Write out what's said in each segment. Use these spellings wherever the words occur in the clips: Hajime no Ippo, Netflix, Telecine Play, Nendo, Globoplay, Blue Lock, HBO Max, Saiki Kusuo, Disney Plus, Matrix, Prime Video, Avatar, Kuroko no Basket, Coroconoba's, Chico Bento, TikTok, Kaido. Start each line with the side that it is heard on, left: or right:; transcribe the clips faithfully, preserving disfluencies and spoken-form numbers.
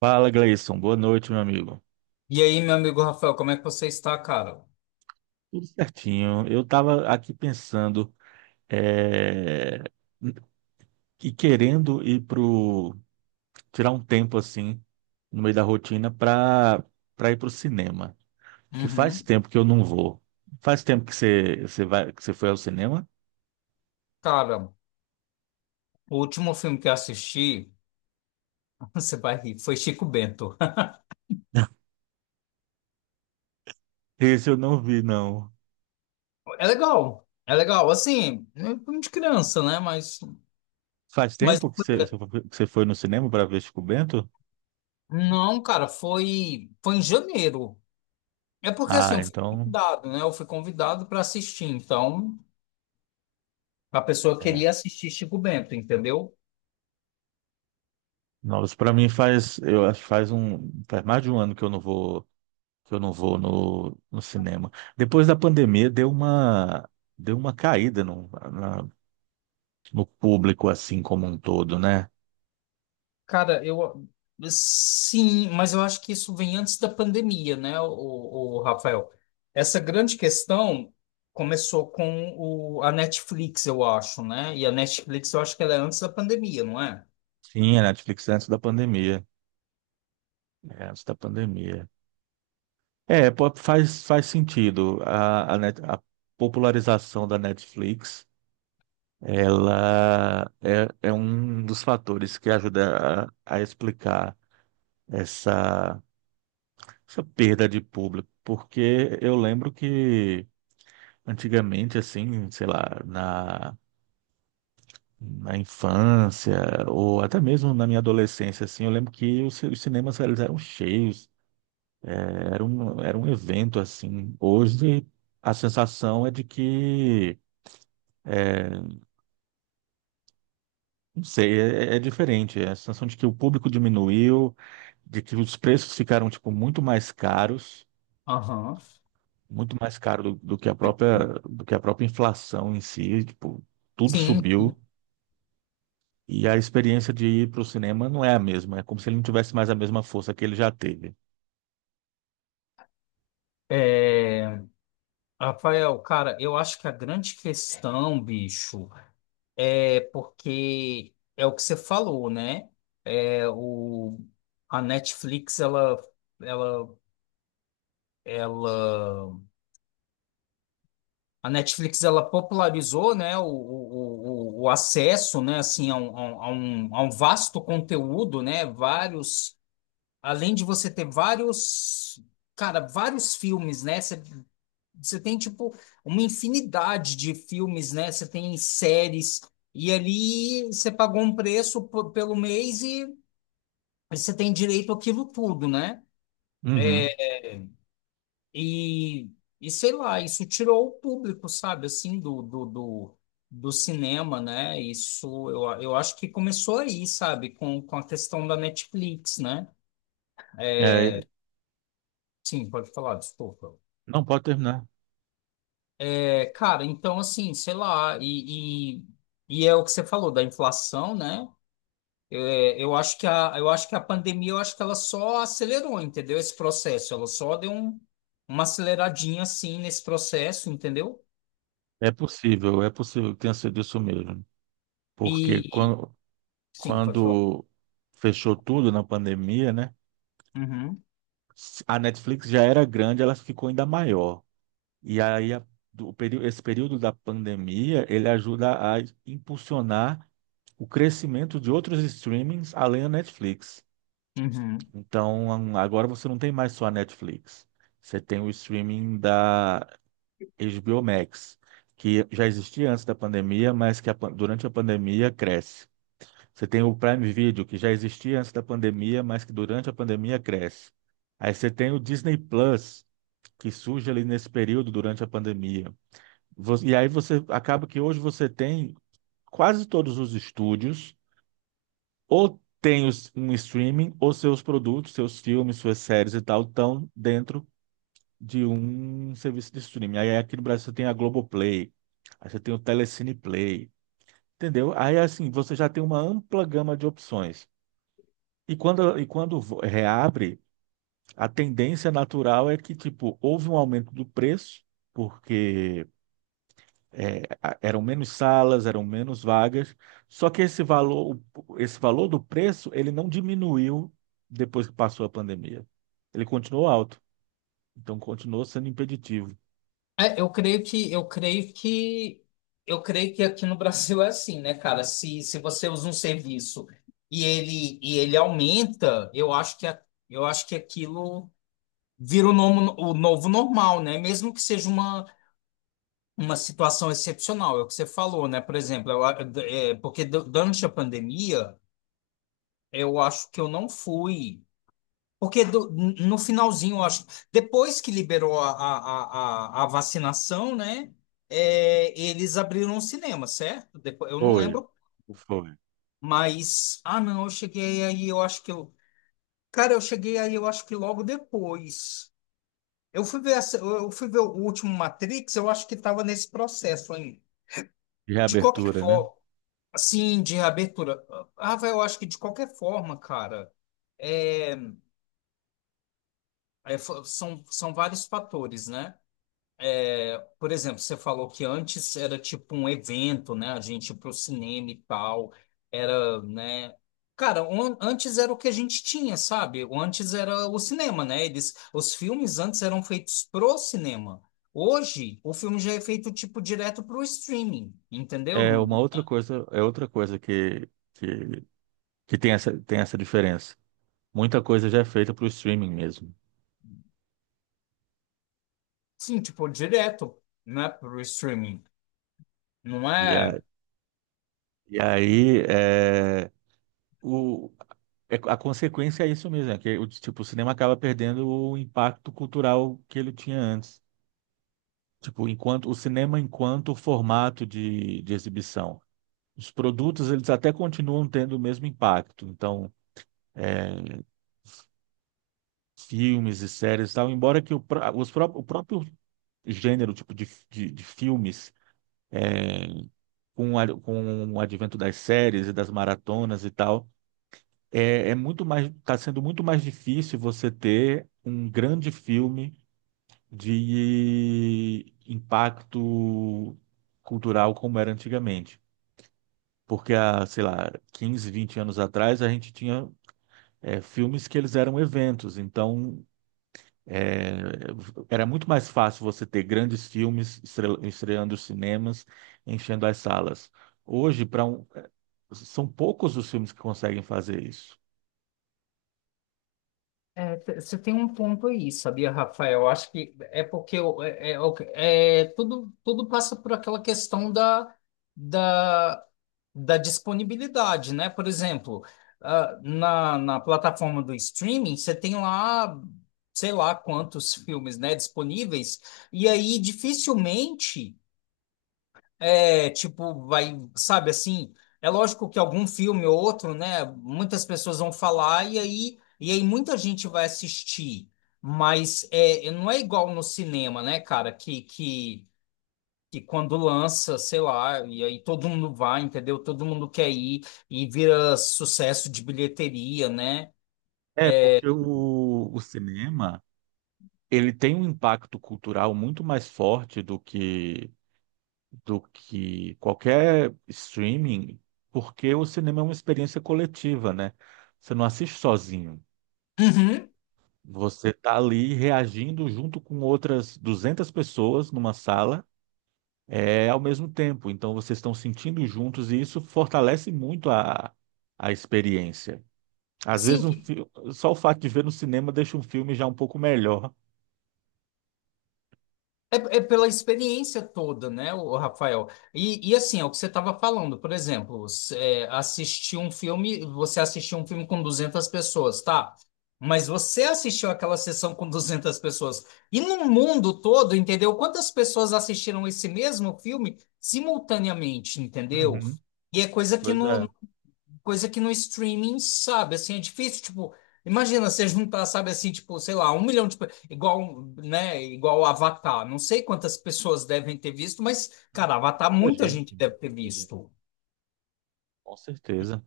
right: Fala, Gleison. Boa noite, meu amigo.
left: E aí, meu amigo Rafael, como é que você está, cara?
right: Tudo certinho. Eu estava aqui pensando, é, e querendo ir pro tirar um tempo assim no meio da rotina para para ir pro cinema, porque faz
left: Uhum.
right: tempo que eu não vou. Faz tempo que você você vai que você foi ao cinema?
left: Cara, o último filme que eu assisti, você vai rir, foi Chico Bento.
right: Esse eu não vi, não.
left: É legal, é legal, assim, é um filme de criança, né? Mas,
right: Faz
left: mas
right: tempo que você que você foi no cinema para ver Chico Bento?
left: não, cara, foi, foi em janeiro. É porque, assim,
right: Ah,
left: eu fui
right: então,
left: convidado, né? Eu fui convidado para assistir, então a pessoa queria
right: é.
left: assistir Chico Bento, entendeu?
right: Nossa, para mim faz eu acho que faz um faz mais de um ano que eu não vou que eu não vou no, no cinema. Depois da pandemia deu uma deu uma caída no, na- no público assim como um todo, né?
left: Cara, eu sim, mas eu acho que isso vem antes da pandemia, né, o, o Rafael? Essa grande questão começou com o, a Netflix, eu acho, né? E a Netflix, eu acho que ela é antes da pandemia, não é?
right: Sim, a Netflix antes da pandemia, é, antes da pandemia. É, pô, faz faz sentido a, a, net- a popularização da Netflix. Ela é, é um dos fatores que ajuda a, a explicar essa, essa perda de público, porque eu lembro que antigamente, assim, sei lá, na, na infância ou até mesmo na minha adolescência, assim, eu lembro que os, ci- os cinemas eles eram cheios, eh, era um, era um evento, assim. Hoje, a sensação é de que, é, não sei, é, é é diferente. É a sensação de que o público diminuiu, de que os preços ficaram, tipo, muito mais caros,
left: Aham.
right: muito mais caro do, do que a própria, do que a própria inflação em si, tipo, tudo
left: Sim.
right: subiu. E a experiência de ir para o cinema não é a mesma. É como se ele não tivesse mais a mesma força que ele já teve.
left: É, Rafael, cara, eu acho que a grande questão, bicho, é porque é o que você falou, né? É o, a Netflix, ela, ela, ela A Netflix ela popularizou, né, o, o, o o acesso, né, assim, a um, a um, a um a um vasto conteúdo, né, vários, além de você ter vários, cara, vários filmes, né, você você tem, tipo, uma infinidade de filmes, né, você tem séries, e ali você pagou um preço por- pelo mês e você tem direito àquilo tudo, né?
right: Uhum.
left: E, e sei lá, isso tirou o público, sabe, assim, do, do, do, do cinema, né? Isso, eu, eu acho que começou aí, sabe, com, com a questão da Netflix, né?
right: É,
left: Sim, pode falar, desculpa.
right: não pode terminar.
left: É, cara, então, assim, sei lá, e, e, e é o que você falou da inflação, né? É, eu acho que a, eu acho que a pandemia, eu acho que ela só acelerou, entendeu? Esse processo, ela só deu um, uma aceleradinha, assim, nesse processo, entendeu?
right: É possível, é possível que tenha sido isso mesmo. Porque
left: E,
right: quando,
left: sim, pode falar.
right: quando fechou tudo na pandemia, né?
left: Uhum.
right: A Netflix já era grande, ela ficou ainda maior. E aí a- do período, esse período da pandemia, ele ajuda a impulsionar o crescimento de outros streamings além da Netflix.
left: Uhum.
right: Então, agora você não tem mais só a Netflix. Você tem o streaming da H B O Max, que já existia antes da pandemia, mas que a pan- durante a pandemia cresce. Você tem o Prime Video, que já existia antes da pandemia, mas que durante a pandemia cresce. Aí você tem o Disney Plus, que surge ali nesse período durante a pandemia. Vo- E aí você acaba que hoje você tem quase todos os estúdios ou tem os- um streaming, ou seus produtos, seus filmes, suas séries e tal, estão dentro de um serviço de streaming. Aí aqui no Brasil você tem a Globoplay, aí você tem o Telecine Play, entendeu? Aí assim, você já tem uma ampla gama de opções. E quando, e quando vo- reabre, a tendência natural é que, tipo, houve um aumento do preço, porque é, a- eram menos salas, eram menos vagas, só que esse valor, o- esse valor do preço, ele não diminuiu depois que passou a pandemia. Ele continuou alto, então continuou sendo impeditivo.
left: É, eu creio que eu creio que eu creio que aqui no Brasil é assim, né, cara? Se, se você usa um serviço e ele e ele aumenta, eu acho que a- eu acho que aquilo vira o novo, o novo normal, né? Mesmo que seja uma uma situação excepcional, é o que você falou, né? Por exemplo, eu a- é, porque du- durante a pandemia, eu acho que eu não fui. Porque do- no finalzinho, eu acho, depois que liberou a, a, a, a vacinação, né? É, eles abriram o cinema, certo? Depois, eu não
right: Foi,
left: lembro,
right: foi.
left: mas. Ah, não, eu cheguei aí, eu acho que eu. Cara, eu cheguei aí, eu acho que logo depois. Eu fui ver, essa- eu fui ver o último Matrix, eu acho que estava nesse processo ainda. De qualquer
right: Reabertura, né?
left: forma, assim, de reabertura. Ah, vai, eu acho que de qualquer forma, cara, é, é, fo- são, são vários fatores, né? Por exemplo, você falou que antes era tipo um evento, né? A gente ia pro cinema e tal. Era, né? Cara, um- antes era o que a gente tinha, sabe? O antes era o cinema, né? Eles, os filmes antes eram feitos pro cinema. Hoje, o filme já é feito tipo direto pro streaming, entendeu?
right: É uma outra coisa, é outra coisa que, que, que tem essa, tem essa diferença. Muita coisa já é feita para o streaming mesmo.
left: Sim, tipo direto, né? Pro streaming. Não
right: E, a,
left: é?
right: e aí, é, o, é- a consequência é isso mesmo, é que o, tipo, o cinema acaba perdendo o impacto cultural que ele tinha antes. Tipo, enquanto o cinema enquanto formato de, de exibição. Os produtos, eles até continuam tendo o mesmo impacto. Então, filmes e séries e tal, embora que o, pró- os, pró- o próprio gênero, tipo, de, de, de filmes, com, a- com o advento das séries e das maratonas e tal, é, é muito mais, está sendo muito mais difícil você ter um grande filme de impacto cultural como era antigamente. Porque há, sei lá, quinze, vinte anos atrás, a gente tinha é, filmes que eles eram eventos. Então, é, era muito mais fácil você ter grandes filmes estre- estreando os cinemas, enchendo as salas. Hoje, para um, é, são poucos os filmes que conseguem fazer isso.
left: É, te- você tem um ponto aí, sabia, Rafael? Eu acho que é porque o- é, é o- é, tudo, tudo passa por aquela questão da, da da disponibilidade, né? Por exemplo, ah, na, na plataforma do streaming, você tem lá, sei lá quantos filmes, né, disponíveis, e aí dificilmente. É, tipo, vai, sabe assim, é lógico que algum filme ou outro, né, muitas pessoas vão falar e aí, e aí muita gente vai assistir, mas é, não é igual no cinema, né, cara, que, que, que quando lança, sei lá, e aí todo mundo vai, entendeu? Todo mundo quer ir e vira sucesso de bilheteria, né?
right: É, porque o, o cinema, ele tem um impacto cultural muito mais forte do que do que qualquer streaming, porque o cinema é uma experiência coletiva, né? Você não assiste sozinho.
left: Uhum.
right: Você tá ali reagindo junto com outras duzentas pessoas numa sala, é ao mesmo tempo. Então vocês estão sentindo juntos e isso fortalece muito a, a experiência. Às vezes
left: Sim,
right: um fi- só o fato de ver no cinema deixa um filme já um pouco melhor.
left: É, é pela experiência toda, né, o Rafael? E, e assim, é o que você estava falando, por exemplo, s- é, assistir um filme, você assistiu um filme com duzentas pessoas, tá? Mas você assistiu aquela sessão com duzentas pessoas. E no mundo todo, entendeu? Quantas pessoas assistiram esse mesmo filme simultaneamente, entendeu?
right: Uhum.
left: E é coisa que
right: Pois
left: não,
right: é.
left: coisa que no streaming, sabe, assim, é difícil, tipo, imagina você juntar, sabe, assim, tipo, sei lá, um milhão de, pe- igual, né, igual Avatar, não sei quantas pessoas devem ter visto, mas,
right: Nossa,
left: cara, Avatar
right: muita
left: muita
right: gente,
left: gente deve ter
right: muita gente.
left: visto,
right: Com certeza.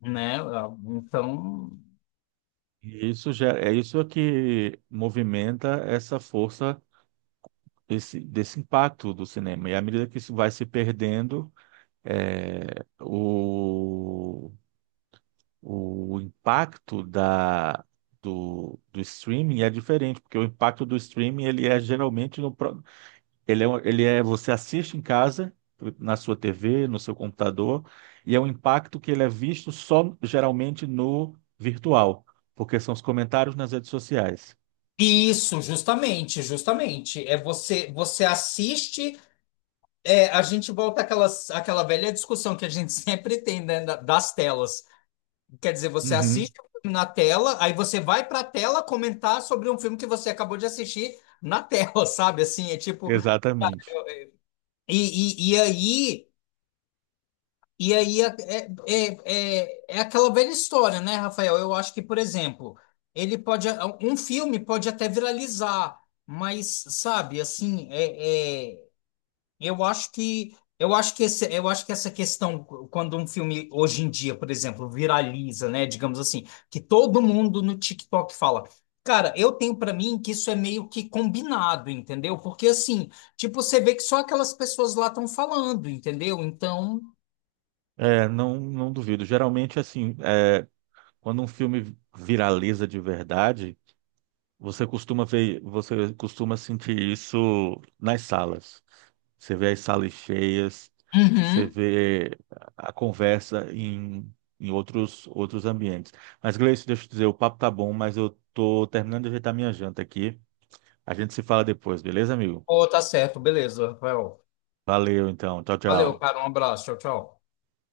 left: né, ah, então...
right: E isso gera, é isso é que movimenta essa força desse, desse impacto do cinema. E à medida que isso vai se perdendo, é, o, o impacto da, do, do streaming é diferente, porque o impacto do streaming ele é geralmente no, pró- ele é, um- ele é você assiste em casa, na sua tê vê, no seu computador, e é um impacto que ele é visto só geralmente no virtual, porque são os comentários nas redes sociais.
left: Isso, justamente, justamente. É você, você assiste, é, a gente volta àquela, àquela velha discussão que a gente sempre tem, né, da- das telas. Quer dizer, você
right: Uhum,
left: assiste o filme na tela, aí você vai pra tela comentar sobre um filme que você acabou de assistir na tela, sabe? Assim, é tipo.
right: exatamente.
left: E, e, e aí. E aí é, é, é, é é aquela velha história, né, Rafael? Eu acho que, por exemplo, ele pode. Um filme pode até viralizar, mas, sabe, assim, é, é, Eu acho que eu acho que esse, eu acho que essa questão quando um filme hoje em dia, por exemplo, viraliza, né, digamos assim, que todo mundo no TikTok fala. Cara, eu tenho pra mim que isso é meio que combinado, entendeu? Porque assim, tipo, você vê que só aquelas pessoas lá estão falando, entendeu? Então,
right: É, não, não duvido. Geralmente, assim, é, quando um filme viraliza de verdade, você costuma ver, você costuma sentir isso nas salas. Você vê as salas cheias, você
left: uhum.
right: vê a conversa em, em outros, outros ambientes. Mas, Gleice, deixa eu te dizer, o papo tá bom, mas eu tô terminando de ajeitar minha janta aqui. A gente se fala depois, beleza, amigo?
left: Pô, tá certo, beleza, Rafael.
right: Valeu, então. Tchau,
left: Valeu,
right: tchau.
left: cara, um abraço, tchau, tchau.